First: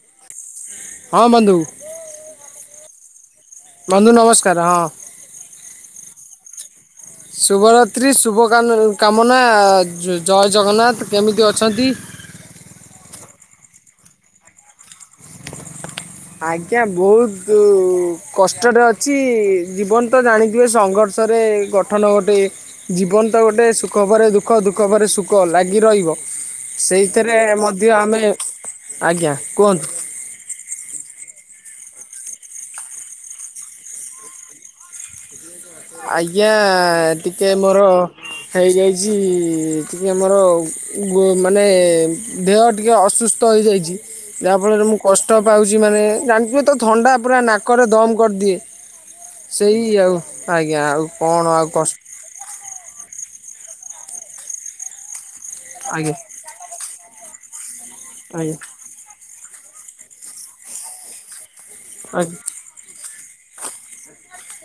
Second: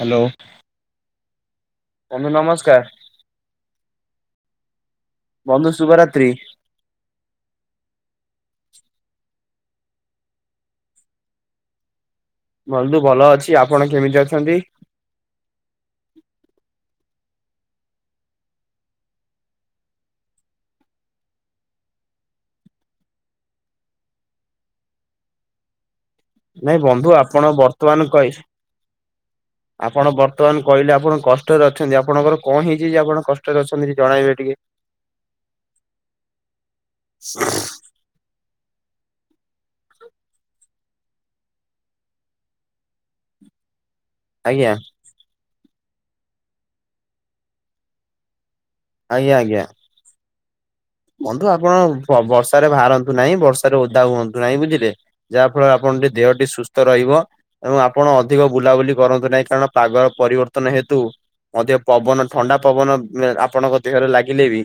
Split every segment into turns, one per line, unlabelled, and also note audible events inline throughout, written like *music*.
Hello.
ହଁ ବନ୍ଧୁ
ବନ୍ଧୁ ନମସ୍କାର
। ବନ୍ଧୁ ନମସ୍କାର, ହଁ
ବନ୍ଧୁ ଶୁଭରାତ୍ରି
ଶୁଭ ରାତ୍ରି, ଶୁଭକା କାମନା, ଜୟ ଜଗନ୍ନାଥ, କେମିତି ଅଛନ୍ତି?
ବନ୍ଧୁ ଭଲ ଅଛି, ଆପଣ କେମିତି ଅଛନ୍ତି?
ଆଜ୍ଞା, ବହୁତ କଷ୍ଟରେ ଅଛି ଜୀବନ ତ ଜାଣିଥିବେ ସଂଘର୍ଷ *unintelligible* ଗଠନ ଗୋଟେ ଜୀବନ ତ ଗୋଟେ ସୁଖ ପରେ ଦୁଃଖ ଦୁଃଖ ପରେ ସୁଖ ଲାଗି ରହିବ।
ନାଇଁ ବନ୍ଧୁ,
ସେଇଥିରେ
ଆପଣ
ମଧ୍ୟ
ବର୍ତ୍ତମାନ
ଆମେ
କହେ
ଆଜ୍ଞା କୁହନ୍ତୁ।
ଆପଣ ବର୍ତ୍ତମାନ କହିଲେ ଆପଣ କଷ୍ଟ କଷ୍ଟରେ ଅଛନ୍ତି ଆପଣଙ୍କର କଣ ହେଇଛି ଯେ ଆପଣ କଷ୍ଟରେ ଅଛନ୍ତି ଜଣାଇବେ ଟିକେ?
ଆଜ୍ଞା, ଟିକେ ମୋର ହେଇଯାଇଛି, ଟିକେ ମୋର ମାନେ ଦେହ ଟିକେ ଅସୁସ୍ଥ । ହୋଇଯାଇଛି । ଯାହା
ଆଜ୍ଞା
ଫଳରେ ମୁଁ କଷ୍ଟ ପାଉଛି, ମାନେ ଜାଣିଥିବେ ତ ଥଣ୍ଡା ପୁରା ନାକରେ ଦମ କରିଦିଏ ।
ଆଜ୍ଞା ଆଜ୍ଞା
ସେଇ ଆଉ ଆଜ୍ଞା ଆଉ କଣ
ବନ୍ଧୁ
ଆଉ
ଆପଣ
କଷ୍ଟ
ବର୍ଷରେ ବାହାରନ୍ତୁ ନାହିଁ, ବର୍ଷାରେ ଓଦା ହୁଅନ୍ତୁ ନାହିଁ ବୁଝିଲେ? ଯାହାଫଳରେ ଆପଣ
ଆଜ୍ଞା
ଦେହଟି ସୁସ୍ଥ ରହିବ ଏବଂ ଆପଣ ଅଧିକ
ଆଜ୍ଞା
ବୁଲାବୁଲି କରନ୍ତୁ ନାହିଁ । *unintelligible* ପାଗର ପରିବର୍ତ୍ତନ ହେତୁ ମଧ୍ୟ ପବନ
ଆଜ୍ଞା
ଥଣ୍ଡା ପବନ ଆପଣଙ୍କ ଦେହରେ ଲାଗିଲେ ବି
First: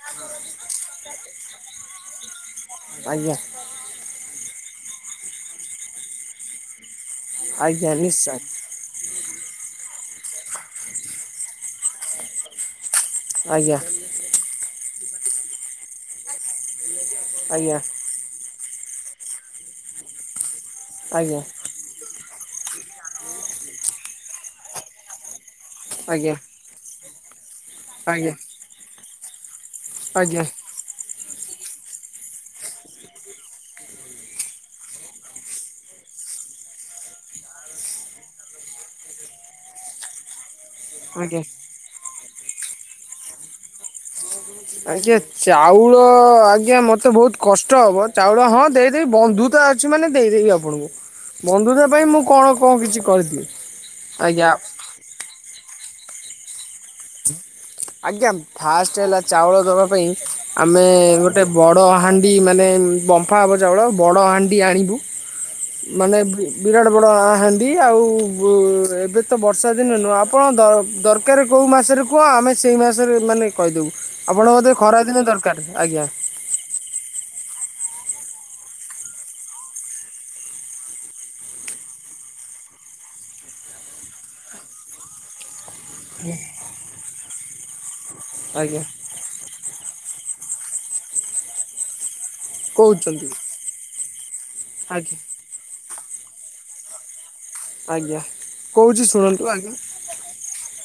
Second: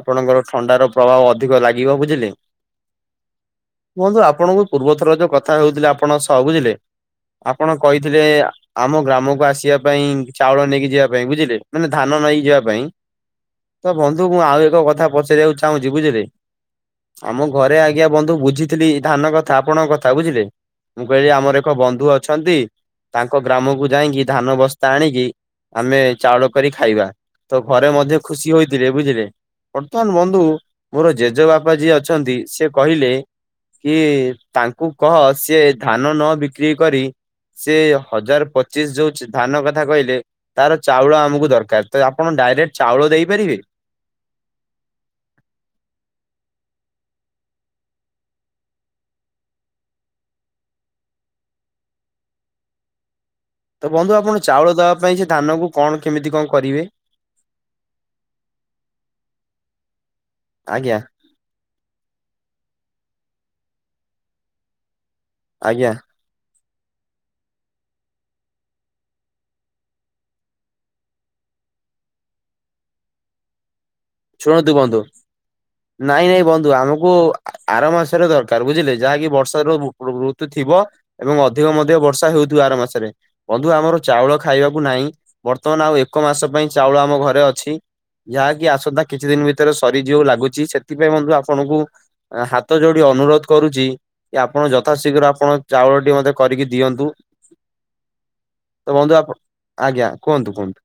ଆପଣଙ୍କର ଥଣ୍ଡାର ପ୍ରଭାବ ଅଧିକ ଲାଗିବ ବୁଝିଲେ?
ଆଜ୍ଞା
ବନ୍ଧୁ ଆପଣଙ୍କୁ ପୂର୍ବ ଥର ଯୋଉ କଥା ହଉଥିଲେ ଆପଣଙ୍କ ସହ ବୁଝିଲେ? ଆପଣ
ଆଜ୍ଞା
କହିଥିଲେ
ନିଶ୍ଚୟ
ଆମ ଗ୍ରାମକୁ ଆସିବା ପାଇଁ, ଚାଉଳ ନେଇକି ଯିବା ପାଇଁ ବୁଝିଲେ, ମାନେ ଧାନ ନେଇକି ଯିବା ପାଇଁ
ଆଜ୍ଞା
ତ ବନ୍ଧୁ ମୁଁ ଆଉ ଏକ କଥା ପଚାରିବାକୁ ଚାହୁଁଛି ବୁଝିଲେ? ଆମ ଘରେ ଆଜ୍ଞା ବନ୍ଧୁ ବୁଝିଥିଲି ଧାନ କଥା ଆପଣଙ୍କ କଥା ବୁଝିଲେ ମୁଁ କହିଲି
ଆଜ୍ଞା
ଆମର ଏକ ବନ୍ଧୁ ଅଛନ୍ତି ତାଙ୍କ ଗ୍ରାମକୁ ଯାଇକି ଧାନ ବସ୍ତା ଆଣିକି ଆମେ
ଆଜ୍ଞା
ଚାଉଳ କରି ଖାଇବା ତ ଘରେ ମଧ୍ୟ
ଆଜ୍ଞା
ଖୁସି ହୋଇଥିଲେ ବୁଝିଲେ ବର୍ତ୍ତମାନ ବନ୍ଧୁ
ଆଜ୍ଞା
ମୋର ଜେଜେ ବାପା ଯିଏ ଅଛନ୍ତି ସେ କହିଲେ କି ତାଙ୍କୁ କହ ସିଏ ଧାନ ନ ବିକ୍ରି କରି ସେ ହଜାର ପଚିଶ ଯୋଉ ଧାନ କଥା କହିଲେ ତାର ଚାଉଳ
ଆଜ୍ଞା
ଆମକୁ ଦରକାର ତ ଆପଣ ଡାଇରେକ୍ଟ ଚାଉଳ ଦେଇପାରିବେ?
ଆଜ୍ଞା ଚାଉଳ ଆଜ୍ଞା ମତେ ବହୁତ କଷ୍ଟ ହବ ଚାଉଳ ହଁ ଦେଇଦେବି ବନ୍ଧୁ ତ ମାନେ ଦେଇଦେବି ଆପଣଙ୍କୁ ବନ୍ଧୁତା ପାଇଁ ମୁଁ କଣ କଣ କିଛି କରିଦବି।
ତ ବନ୍ଧୁ ଆପଣ ଚାଉଳ ଦବା ପାଇଁ ସେ ଧାନ କ କଣ କେମିତି କଣ କରିବେ?
ଆଜ୍ଞା ଫାଷ୍ଟ ହେଲା ଚାଉଳ ଦେବା ପାଇଁ ଆମେ
ଆଜ୍ଞା
ଗୋଟେ ବ ବଡ଼ ହାଣ୍ଡି ମାନେ ବମ୍ଫା ହେବ ଚାଉଳ ବଡ଼ ହାଣ୍ଡି ଆଣିବୁ
ଆଜ୍ଞା
ମାନେ ବିରାଟ ବଡ଼ ହାଣ୍ଡି ଆଉ ଏବେ ତ ବର୍ଷା ଦିନ ନୁହେଁ ଆପଣ ଦରକାର କେଉଁ ମାସରେ କୁହ ଆମେ ସେଇ ମାସରେ ମାନେ କହିଦେବୁ? ଆପଣ ବୋଧେ
ଶୁଣନ୍ତୁ ବନ୍ଧୁ
ଖରାଦିନେ ଦରକାର ଆଜ୍ଞା
ନାଇଁ ନାଇଁ ବନ୍ଧୁ ଆମକୁ ଆର ମାସରେ ଦରକାର ବୁଝିଲେ ଯାହାକି ବର୍ଷାର ଋତୁ ଥିବ ଏବଂ ଅଧିକ ମଧ୍ୟ ବର୍ଷା ହେଉ ର ମାସରେ ବନ୍ଧୁ ଆମର ଚାଉଳ ଖାଇବାକୁ ନାହିଁ ବର୍ତ୍ତମାନ ଆଉ ଏକ ମାସ ପାଇଁ ଚାଉଳ ଆମ ଘରେ ଅଛି ଯାହାକି
ଆଜ୍ଞା
ଆସତାା ଭିତରେ ସରିଯଉ ଲାଗୁଛି ସେଥିପାଇଁ ବଧୁ ଆପଣଙ୍କୁ ହାତ ଯୋଡି
କହୁଛନ୍ତି
ଅନୁରୋଧ କରୁଛି କି ଆପଣ
ଆଜ୍ଞା।
ଯଥାଶୀଘ୍ର ଆପଣ ଚାଉଳ ମତେ କରିକି ଦିଅନ୍ତୁ
ଆଜ୍ଞା
ତ
କହୁଛି
ବନ୍ଧୁଣ
ଶୁଣନ୍ତୁ
ଆଜ୍ଞା କୁହନ୍ତୁ କୁହନ୍ତୁ।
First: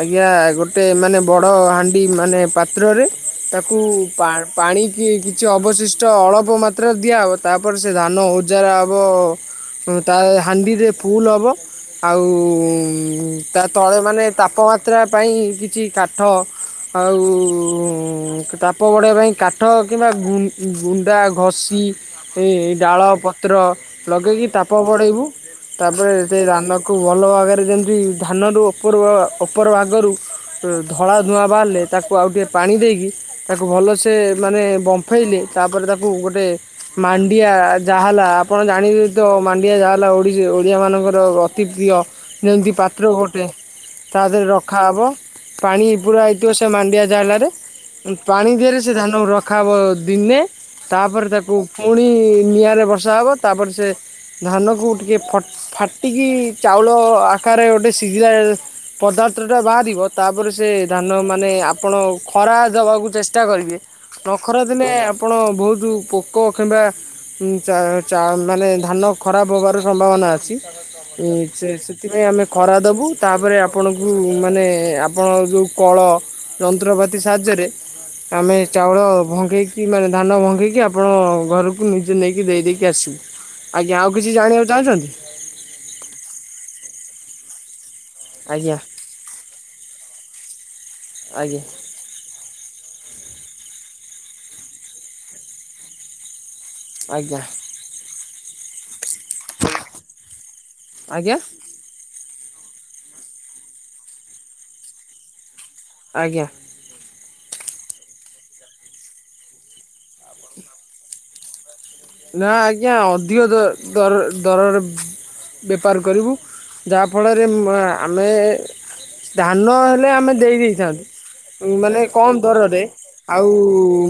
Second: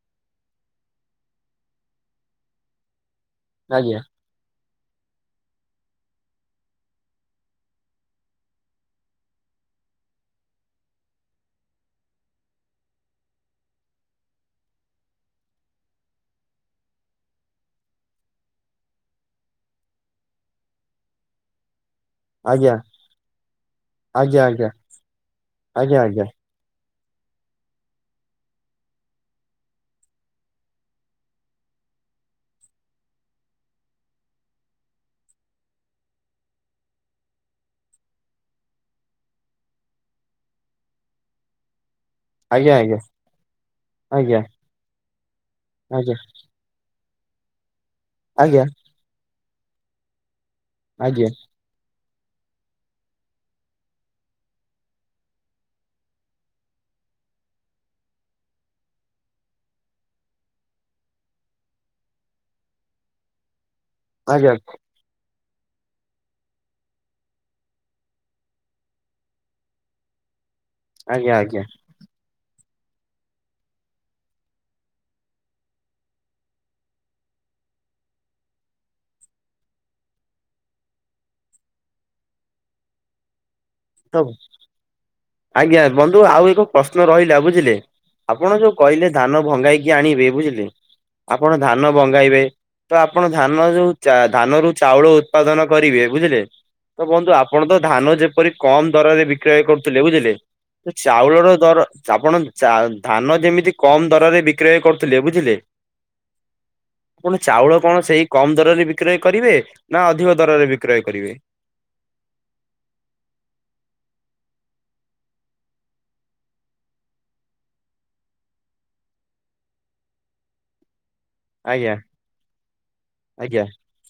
ଆଜ୍ଞା ଗୋଟେ ମାନେ ବଡ଼ ହାଣ୍ଡି ମାନେ ପାତ୍ରରେ ତାକୁ
ଆଜ୍ଞା
ପା ପାଣି କି କିଛି ଅବଶିଷ୍ଟ ଅଳପ ମାତ୍ରାରେ ଦିଆହେବ ତାପରେ ସେ ଧାନ ଉଜାରା ହେବ ତା ହାଣ୍ଡିରେ ଫୁଲ ହବ ଆଉ ତା ତଳେ ମାନେ ତାପମାତ୍ରା ପାଇଁ କିଛି କାଠ ଆଉ ତାପ ବଢ଼ିବା ପାଇଁ କାଠ କିମ୍ବା ଗୁଣ୍ଡା ଘଷି ଏ
ଆଜ୍ଞା
ଡାଳ ପତ୍ର
ଆଜ୍ଞା
ଲଗେଇକି ତାପ ବଡ଼ାଇବୁ
ଆଜ୍ଞା
ତାପରେ
ଆଜ୍ଞା
ସେତ ଦାନ ତା କୁ ଭଲ ଆଗରେ ଯେମିତି ଧାନରୁ ଉପର ଉପର ଆଗରୁ ଧଳା ଧୂଆଁ ବାହାରିଲେ ତାକୁ ଆଉ ଟିକିେ ପାଣି ଦେଇକି ତାକୁ ଭଲସେ ମାନେ ବମ୍ଫେଇଲେ ତାପରେ ତାକୁ ଗୋଟେ ମାଣ୍ଡିଆ ଯାହାଲା ଆପଣ ଜାଣିବେ ତ ମାଣ୍ଡିଆ ଯାହାଲା ଓଡିଶୀ ଓଡ଼ିଆମାନଙ୍କର ଅତି ପ୍ରିୟ ଯେମ
ଆଜ୍ଞା ଆଜ୍ଞା
ପାତ୍ର ଗୋଟେ ତା
ଆଜ୍ଞା
ଦେହରେ ରଖାହବ ପାଣି ପ
ଆଜ୍ଞା ଆଜ୍ଞା
ହେଥିବ କଣ୍ଡିଆ ଜାଲରେ ପାଣି
ଆଜ୍ଞା
ଦିହ ରେ ସେ ଧାନ ରଖା ଦିନେ
ଆଜ୍ଞା
ତାପରେ ତାକୁ ଫୁଣି ନିଆଁ ରେ ବର୍ଷା ହେବ ତା ପରେ ସେ ଧାନକୁ ଟିକେ ଫାଟିକି ଚାଉଳ ଆକାରରେ ଗୋଟେ ସିଝିଲା ପଦାର୍ଥ ଟା ବାହାରିବ ତାପରେ ସେ ଧାନ ମାନେ ଆପଣ ଖରା ଦବାକୁ ଚେଷ୍ଟା କରିବେ
ଆଜ୍ଞା
ନଖରା ଦେଲେ ଆପଣ ବହୁତ ପୋକ କିମ୍ବା ଚା ଚା ମାନେ ଧାନ ଖରାପ ହେବାର ସମ୍ଭାବନା
ଆଜ୍ଞା ଆଜ୍ଞା
ସେଥିପାଇଁ ଆମେ ଖରା ଦବୁ ତାପରେ ଆପ ଆପଣଙ୍କୁ ମାନେ ଆପଣ ଯୋଉଁ କଳ ଯନ୍ତ୍ରପାତି ସାହାଯ୍ୟରେ ଆମେ ଚାଉଳ ଭଙ୍ଗେଇକି ମାନେ ଧାନ ଭଙ୍ଗେଇକି ଆପଣ ଘରକୁ ନିଜେ ନେଇକି ଦେଇ ଦେଇେଇକି ଆସିବୁ। *unintelligible*
ସବୁ
କିଛି ଜାଣିବାକୁ ଚାହୁଁଛନ୍ତି
ଆଜ୍ଞା ବନ୍ଧୁ ଆଉ ଏକ ପ୍ରଶ୍ନ ରହିଲା ବୁଝିଲେ ଆପଣ ଯୋଉ
ଆଜ୍ଞା
କହିଲେ ଧାନ ଭଙ୍ଗେଇକି ଆଣିବେ ବୁଝିଲେ ଆପଣ
ଆଜ୍ଞା
ଧାନ ବଙ୍ଗାଇବେ ତ ଆପଣ ଧାନ ଯୋଉ ଧାନରୁୁ ଚାଉଳ ଉତ୍ପାଦନ କରିବେ ବୁଝିଲେ ତ ବନ୍ଧୁ
ଆଜ୍ଞା
ଆପଣ ତ ଧାନ ଯେପରି କମ ଦରରେ ବିକ୍ରୟ କରୁଥିଲେ ବୁଝିଲେ
ଆଜ୍ଞା
ଚାଉଳର ଦର ଆପଣ ଧାନ ଯେମିତି କମ ଦରରେ ବିକ୍ରୟ କରୁଥିଲେ ବୁଝିଲେ
ଆଜ୍ଞା।
ପୁଣି ଚାଉଳ କଣ ସେଇ କମ୍ ଦରରେ ବିକ୍ରୟ କରିବେ ନା ଅଧିକ ଦରରେ ବିକ୍ରୟ କରିବେ?
ନା ଆଜ୍ଞା ଅଧିକ ଦର୍ ଦର ଦରରେ ବେପାର କରିବୁ ଯାହାଫଳରେ ଉମ୍ ଆ ଆମେ ଧାନ ହେଲେ ଆମେ ଦେଇ ଦେଇଥାନ୍ତୁ।
ଆଜ୍ଞା
ମାନେ କମ ଦରରେ ଆଉ
ଆଜ୍ଞା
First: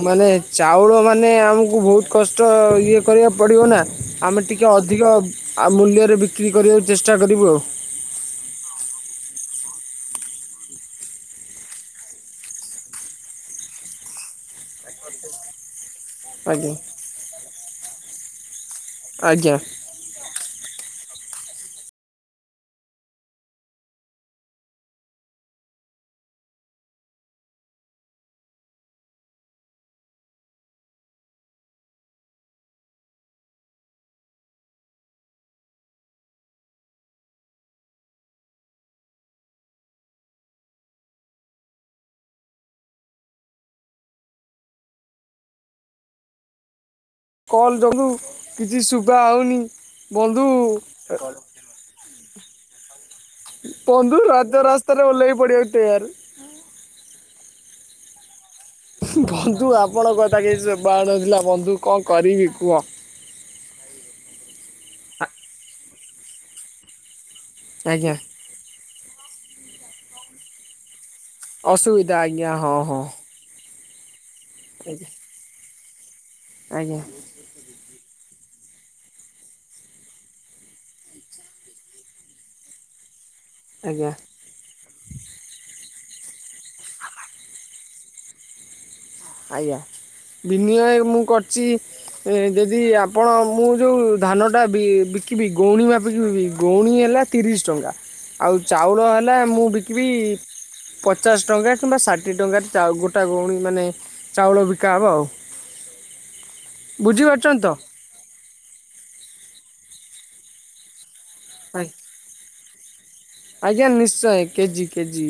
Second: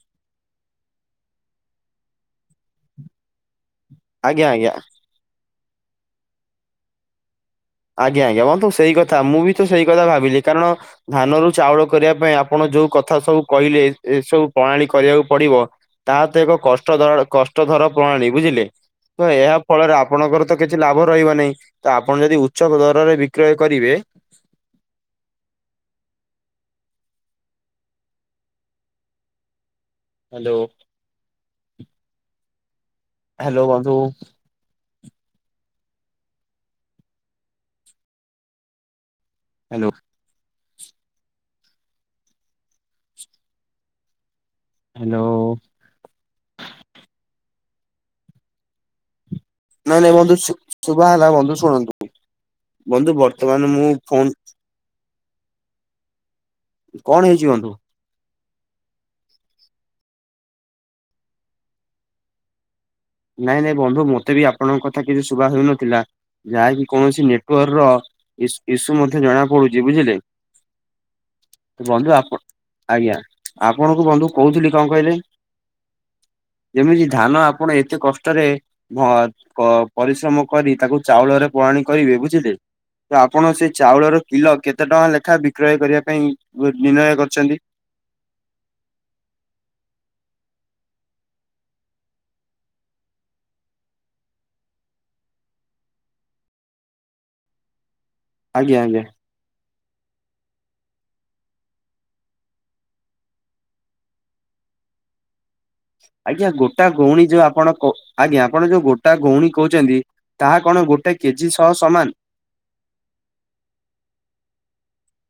ମାନେ ଚାଉଳ ମାନେ ଆମକୁ ବହୁତ କଷ୍ଟ ଇଏ କରିବାକୁ ପଡ଼ିବ ନା ଆମେ
ଆଜ୍ଞା
ଟିକେ
ଆଜ୍ଞା।
ଅଧିକ ଆ ମୂଲ୍ୟରେ ବିକ୍ରି କରିବାକୁ ଚେଷ୍ଟା କରିବୁ ଆଉ।
ଆଜ୍ଞା ଆଜ୍ଞା ବନ୍ଧୁ ସେଇ କଥା ମୁଁ ବି ତ ସେଇ କଥା ଭାବିଲି କାରଣ ଧାନରୁ ଚାଉଳ କରିବା ପାଇଁ ଆପଣ ଯୋଉ କଥା ସବୁ କଇଲେ ଏ ସବୁ ପଣାଳୀ କରିବାକୁ ପଡିବ। ତାହା ତ ଏକ
ଆଜ୍ଞା
କଷ୍ଟଧରଳ କଷ୍ଟ ଧର ପ୍ରଣାଳୀ ବୁଝିଲେ। ତ
ଆଜ୍ଞା
ଏହା ଫଳରେ ଆପଣଙ୍କର ତ କିଛି ଲାଭ ରହିବ ନାହିଁ ତ ଆପଣ ଯଦି ଉଚ୍ଚ ଦରରେ ବିକ୍ରୟ କରିବେ। ହାଲୋ। ହ୍ୟାଲୋ ବନ୍ଧୁ। ହାଲୋ। ହାଲୋ।
କଲ ଯୋଗୁ କିଛି ସୁଭା ହଉନି
ନାଇ ନାଇ ବନ୍ଧୁ ସେ ବା ହେଲା ବନ୍ଧୁ ଶୁଣନ୍ତୁ ବନ୍ଧୁ ବର୍
ବନ୍ଧୁ ରାଜ ରାସ୍ତାରେ ଓହ୍ଲେଇ ପଡିବାକୁ ତେୟାର।
କଣ ହେଇଚି ବନ୍ଧୁ?
ବନ୍ଧୁ ଆପଣଙ୍କ କଥା କିଛି ଶୁଭା ହଉନଥିଲା ବନ୍ଧୁ କଣ କରିବି କୁହ?
ନାଇ ନାଇ ବନ୍ଧୁ ମୋତେ ବି ଆପଣଙ୍କ କଥା କିଛି ଶୁଭା ହେଉନଥିଲା ଯାହାକି କୌଣସି ନେଟ୍ ପୁଅ ର
ଆଜ୍ଞା
ଇସ୍ ଇସୁ ମଧ୍ୟ ଜଣାପଡୁଚି ବୁଝିଲେ। ବନ୍ଧୁ
ଅସୁବିଧା
ଆପ
ଆଜ୍ଞା ହଁ ହଁ
ଆଜ୍ଞା ଆପଣଙ୍କୁ ବନ୍ଧୁ କହୁଥିଲି କଣ
ଆଜ୍ଞା
କହିଲେ?
ଆଜ୍ଞା
ଯେମିତି ଧାନ ଆପଣ ଏତ୍ ଏତେ କଷ୍ଟରେ ଭ ପ ପରିଶ୍ରମ କରି ତାକୁ ଚାଉଳରେ ପଣାଳୀ କରିବେ ବୁଝିଲେ। ତ ଆପଣ ସେ
ଆଜ୍ଞା
ଚାଉଳର କିଲ କେତ୍ କେତେ ଟଙ୍କା ଲେଖା ବିକ୍ରୟ କରିବା ପାଇଁ ନି ନି ନିର୍ଣ୍ଣୟ କରିଛନ୍ତି।
ଆଜ୍ଞା ବିନିମୟ ମୁଁ କରିଚି। ଏ ଯେଦି ଆପଣ ମୁଁ ଯୋଉ ଧାନ ଟା ବି ବିକିବି ଗଉଣୀ ମାପିକିବି ଗଉଣୀ। ହେଲା ତିରିଶ ଟଙ୍କା ଆଉ
ଆଜ୍ଞା
ଚାଉଳ
ଆଜ୍ଞା
ହେଲା ମୁଁ ବିକ୍ କି ବି ପଚାଶ ଟଙ୍କା କିମ୍ବା ଷାଠିଏ ଟଙ୍କାରେ ଚାଉଳ ଗୋଟା ଗଉଣୀ ମାନେ ଚାଉଳ ବିକା ହବ ଆଉ।
ଆଜ୍ଞା ଗୋଟା ଗଉଣୀ ଯୋଉ
ବୁଝିପାରୁଛନ୍ତି
ଆପଣକ
ତ?
ଆଜ୍ଞା। ଆପଣ ଯୋଉ ଗୋଟା ଗଉଣୀ କହୁଚନ୍ତି ତାହା କଣ ଗୋଟେ କେଜି ସହ ସମାନ।
ଆଜ୍ଞା ନିଶ୍ଚୟ କେଜି କେଜି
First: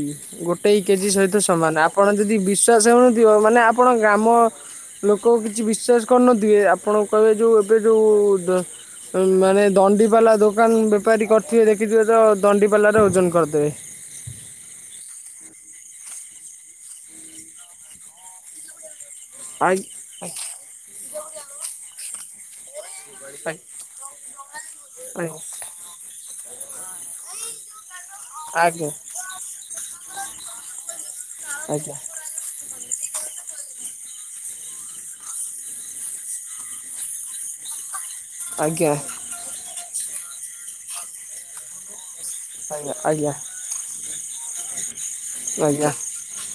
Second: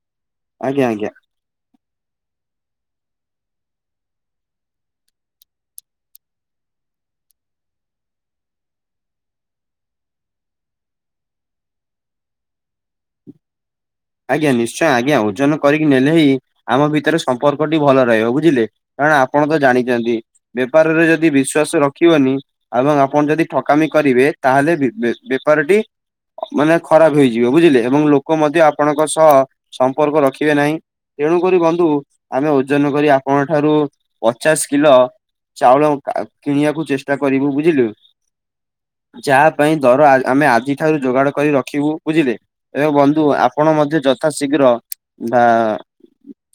ଗୋଟେ
ଆଜ୍ଞା ଆଜ୍ଞା।
କେଜି ସହିତ ସମାନ ଆପଣ ଯେଦି ବିଶ୍ଵାସ ହଉନି କିଏ ହବ ମାନେ ଆପଣ ଗ୍ରାମ? ଲୋକ କିଛି ବିଶ୍ଵାସ କରୁନଥିବେ ଆପଣ କହିବେ ଯୋଉ ଏବେ ଯୋଉ ମାନେ ଦଣ୍ଡି ପାଲା ଦୋକାନ ବେପାରୀ କରିଥିବେ ଦେଖିଥିବେ ତ ଦଣ୍ଡି ପାଲାରେ ଓଜନ କରଦେବେ।
ଆଜ୍ଞା ନିଶ୍ଚୟ ଆଜ୍ଞା ଓଜନ କରିକି ନେଲେ ହିଁ ଆମ ଭିତରେ ସମ୍ପର୍କଟି ଭଲ ରହିବ ବୁଝିଲେ। କାରଣ ଆପଣ ତ
ଆ
ଜାଣିଚନ୍ତି ବେପାରରେ ଯଦି ବିଶ୍ଵାସ ରଖିବନି ଏବଂ ଆପଣ ଯଦି ଠକାମି କରିବେ ତାହେଲେ ବେ-ବେ ବେପାରିଟି ମାନେ ଖରାପ ହେଇଯିବ ବୁଝିଲେ ଏବଂ ଲୋକ ମଧ୍ୟ
ଆଜ୍ଞା
ଆପଣଙ୍କ ସହ ସମ୍ପର୍କ ରଖିବେ ନାହିଁ। ତେଣୁ କରି ବନ୍ଧୁ
ଆଜ୍ଞା
ଆମେ ଓଜନ କରି ଆପଣଙ୍କ ଠାରୁ ପଚାଶ କିଲ ଚାଉଳ କିଣିବାକୁ ଚେଷ୍ଟା କରିବୁ ବୁଝିଲୁ।
ଆଜ୍ଞା ଆଜ୍ଞା
ଯାହା ପାଇଁ ଦର ଆ ଆମେ ଆଜିଠାରୁ ଯୋଗାଡ କରି ରଖିବୁ। ବୁଝିଲେ ଏ ବନ୍ଧୁ
ଆଜ୍ଞା
ଆପଣ ମଧ୍ୟ ଯଥା ଶୀଘ୍ର ବା
ଆଜ୍ଞା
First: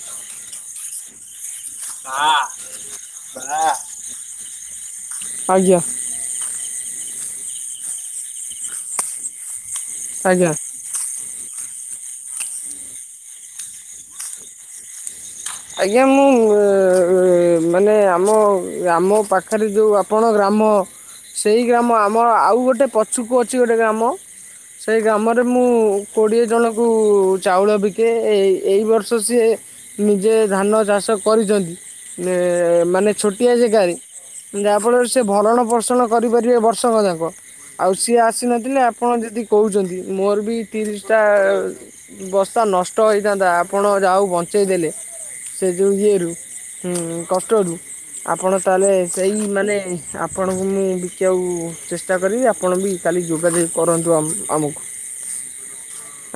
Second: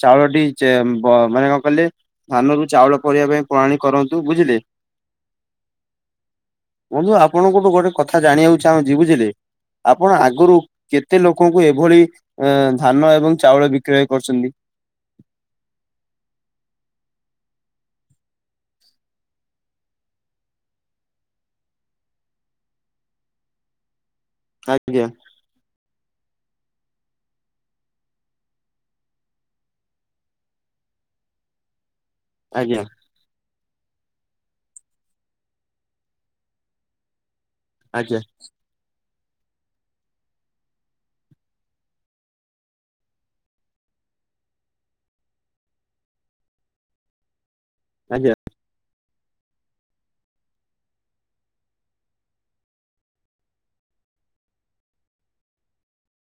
ଚାଉଳ ଟି ଚେ ମ୍ବ ମାନେ କଁ କହିଲେ ଧାନରୁ ଚାଉଳ କରିବା ପାଇଁ ପଣାଳୀ କରନ୍ତୁ ବୁଝିଲେ।
ଆଜ୍ଞା।
ବନ୍ଧୁ ଆପଣଙ୍କଠୁ ଗୋଟେ କଥା ଜାଣିବାକୁ ଚାହୁଁଚି ବୁଝିଲେ ଆପଣ
ଆଜ୍ଞା
ଆଗରୁ କେ ତେ ଲୋକଙ୍କୁ ଏଭଳି ଧାନ ଏବଂ ଚାଉଳ ବିକ୍ରୟ କରୁଚନ୍ତି?
ଆଜ୍ଞା ମୁଁ ମାନେ ଆମ ଆମ ପାଖରେ ଯୋଉ ଆପଣ ଗ୍ରା ମ ସେଇ ଗ୍ରାମ ଆମ ଆଉ ଗୋଟେ ପଛୁକୁ ଅଛି ଗୋଟେ ଗ୍ରାମ ସେଇ
ଆଜ୍ଞା
ଗ୍ରାମରେ ମୁଁ କୋଡିଏ ଜଣକୁ ଚାଉଳ ବିକେ ଏ ଏଇ ବର୍ଷ ସିଏ ନି ଯେ ଧାନ ଚାଷ କରିଚନ୍ତି
ଆଜ୍ଞା
ମାନେ ଛୋଟ ପିଆଜ ଗା *unintelligible* ଯାହାଫଳରେ ସେ ଭରଣ ପୋଷଣ କରିପାରିବେ ବର୍ଷକ ଯାକ। ଆଉ ସିଏ
ଆଜ୍ଞା
ଆସିନଥିଲେ ଆପ ଆପଣ ଯଦି କହୁଚନ୍ତି ମୋର ବି ତିରିଶଟା ବସ୍ତା ନଷ୍ଟ ହୋଇଇଥାନ୍ତା ଆପଣ ଯାହା ହୋଉ ଉ ବଞ୍ଚେଇଦେଲେ। ସେ ଯେଉଁ ଇଏରୁ କଷ୍ଟରୁ
ଆଜ୍ଞା
ଆପଣ ତାହେଲେ ସେଇ ମାନେ ଆପଣଙ୍କୁ ମୁଁ ବିକିବାକୁ ଚେଷ୍ଟା କରିବି ଆପଣ ବି କାଲି ଯୋଗାଯୋଗ କରନ୍ତୁ। *unintelligible* ଆମକୁ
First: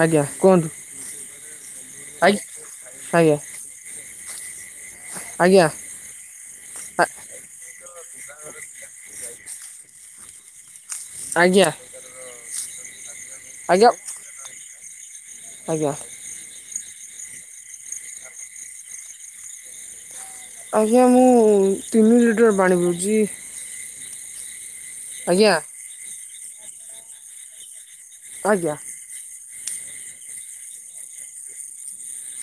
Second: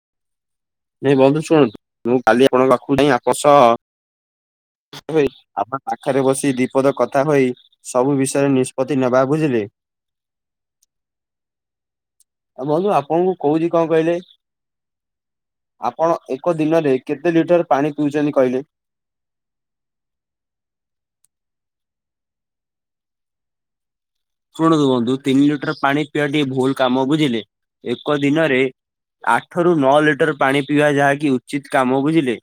ଆଜ୍ଞା କୁହନ୍ତୁ।
ନାଇଁ ବନ୍ଧୁ ଶୁଣନ୍ତୁ ମୁଁ
ଆଜ୍ଞା
କାଲି ଆପଣଙ୍କ ପାଖକୁ ଯାଇ
ଆଜ୍ଞା
ଆପସ ହଁ ଭାଇ
ଆଜ୍ଞା
ଆମ ପାଖରେ ବସି ଦୀପଦ କଥା ହୋଇ। ସବୁ ବିଷୟରେ ନିଷ୍ପତ୍ତି ନବା ବୁଝିଲେ।
ଆଜ୍ଞା
ଆଉ ବନ୍ଧୁ ଆପଣଙ୍କୁ କୋହୁଚି କଣ
ଆଜ୍ଞା
କହିଲେ।
ଆଜ୍ଞା
ଆପଣ ଏକ ଦିନରେ କେତେ ଲିଟର ପାଣି ପିଉଚନ୍ତି କହିଲେ?
ଆଜ୍ଞା ମୁଁ ତିନି ଲିଟର ପାଣି ପିଉଚି।
ଶୁଣନ୍ତୁ ବନ୍ଧୁ ତିନି ଲିଟର ପାଣି ପିଇବା ଟିକେ ଭୁଲ କାମ ବୁଝିଲେ ଏକ ଦିନରେ
ଆଜ୍ଞା
ଆ ଆଠରୁ ନଅ ଲିଟର ପାଣି ପିଇବା ଯାହାକି ଉଚିତ କାମ ବୁଝିଲେ।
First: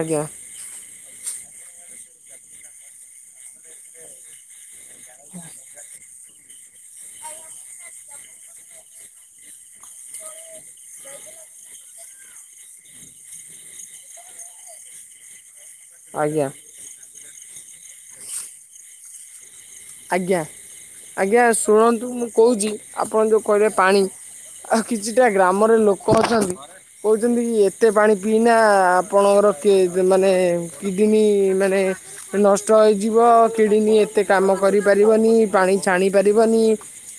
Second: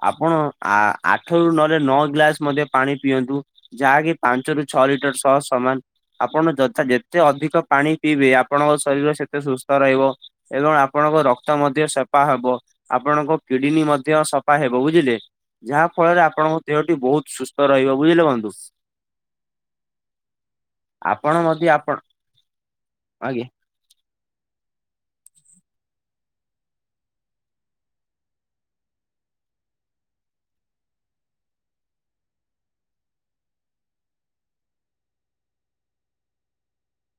ଆଜ୍ଞା
ଆପଣ ଆ ଆଠରୁ ନହେଲେ ନଅ ଗ୍ଲାସ ମଧ୍ୟ ପାଣି ପିଅନ୍ତୁ ଯାହାକି ପାଞ୍ଚରୁ ଛଅ ଲିଟର ସହ ସମାନ। ଆପଣ ଯଥା ଯେତେ ଅଧିକ ପାଣି ପିଇବେ ଆପଣଙ୍କ ଶରୀର ସେତେ ସୁସ୍ଥ ରହିବ। ଏବଂ ଆପଣ ଆପଣଙ୍କ ରକ୍ତ ମଧ୍ୟ ସଫା ହବ ଆପଣଙ୍କ କିଡନୀ ମଧ୍ୟ ସଫା ହେବ ବୁଝିଲେ। ଯାହା ଫଳରେ
ଆଜ୍ଞା ଆଜ୍ଞା
ଆପଣଙ୍କ ଦେହଟି ବୋହୁତ ସୁସ୍ଥ ରହିବ ବୁଝିଲେ ବନ୍ଧୁ।
ଆଜ୍ଞା
ଆପଣ
ଆଜ୍ଞା
ମଧ୍ୟ ଆପଣ
ଶୁଣନ୍ତୁ ମୁଁ କୋହୁଚି ଆପଣ ଯେଉଁ
ଆଜ୍ଞା
କହିବେ ପାଣି ଆଉ କିଛିଟା ଗ୍ରାମରେ ଲୋକ ଅଛନ୍ତି କୋହୁଚନ୍ତି କି ଏତେ ପାଣି ପିଇନା ଆପଣଙ୍କର କି ମାନେ କିଡନୀ ମାନେ ନଷ୍ଟ ହେଇଯିବ କିଡନୀ ଏତେ କାମ କରିପାରିବନି ପାଣି ଛାଣି ପାରିବନି।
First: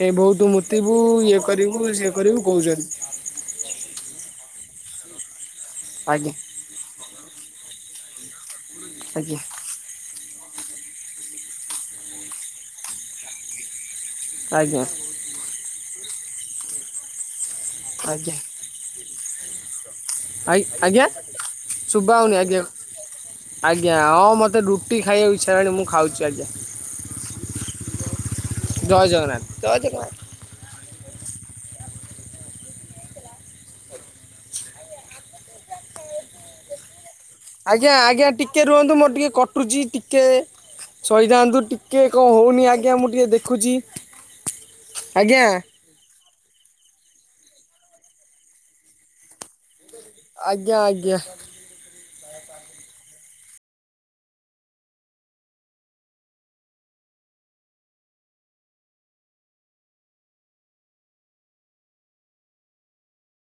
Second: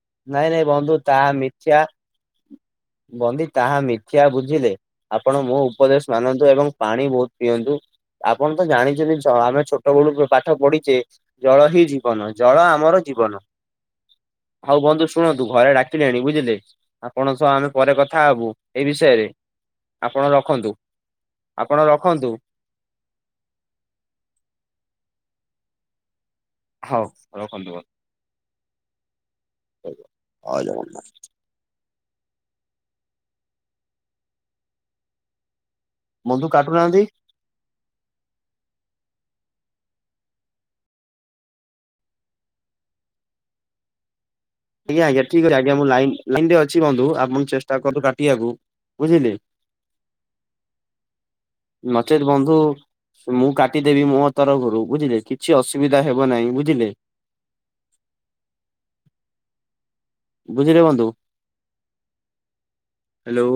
ଏ ବୋଉ ତୁ
ନାଇଁ ନାଇଁ
ମୁତିବୁ
ତାହା
ଇଏ
ମିଥ୍ୟା।
କରିବୁ ସିଏ କରିବୁ। କହୁଛନ୍ତି
ବନ୍ଧୁ ତାହା ମିଥ୍ୟା ବୁଝିଲେ, ଆପଣ ମୋ ଉପଦେଶ
ଆଜ୍ଞା
ମାନନ୍ତୁ ଏବଂ ପାଣି ବୋହୁତ ପିଅନ୍ତୁ। ଆପଣ ତ ଜାଣିଚନ୍ତି ଜ
ଆଜ୍ଞା
ଆମେ ଛୋଟ ବେଳୁ ପା ଠ ପଢିଚେ ଜଳ ହିଁ ଜୀବନ ଜଳ ଆମର ଜୀବନ। ହୋଉ
ଆଜ୍ଞା
ବନ୍ଧୁ ଶୁଣନ୍ତୁ ଘରେ ଡାକିଲେଣି ବୁଝିଲେ ଆପଣଙ୍କ ସହ ଆମେ ପରେ କଥା ହୋବୁ ଏଇ ବିଷୟରେ। ଆପଣ
ଆଇ
ରଖନ୍ତୁ
ଆଜ୍ଞା
ଆପଣ
ଶୁଭା
ରଖନ୍ତୁ
ହୋଉନି ଆଜ୍ଞା। ଆଜ୍ଞା ହଁ ମତେ ରୁଟି ଖାଇଆକୁ ଇଚ୍ଛା ହେଲାଣି ମୁଁ ଖାଉଚି।
ହୋଉ ରଖନ୍ତୁ।
ଜୟ ଜଗନ୍ନାଥ। ଜୟ ଜଗନ୍ନାଥ
ଜୟ ଜଗନ୍ନାଥ। ବନ୍ଧୁ କାଟୁ ନାହାନ୍ତି।
ଆଜ୍ଞା ଆଜ୍ଞା ଟିକେ ରୁହନ୍ତୁ ମୋର ଟିକେ କଟୁଚି ଟିକେ ସହିଯାଆନ୍ତୁ ଟିକେ କଣ ହଉନି ଆଜ୍ଞା ମୁଁ ଟିକେ ଦେଖୁଚି।
ଆଜ୍ଞା ଆଜ୍ଞା ଠିକ କରି ଆଜ୍ଞା ମୁଁ ଲାଇନ୍ ଲାଇନରେ ଅଛି ବନ୍ଧୁ ଆପଣ ଚେଷ୍ଟା କରନ୍ତୁ କାଟିଆକୁ ବୁଝିଲେ।
ଆଜ୍ଞା ଆଜ୍ଞା
ନଚେତ୍‌ ବନ୍ଧୁ ମୁଁ କାଟିଦେବି ମୋ ତରଫରୁ ବୁଝିଲେ କିଛି ଅସୁବିଧା ହେବ ନାହିଁ ବୁଝିଲେ। ବୁଝିିଲେ ବନ୍ଧୁ? ହ୍ୟାଲୋ!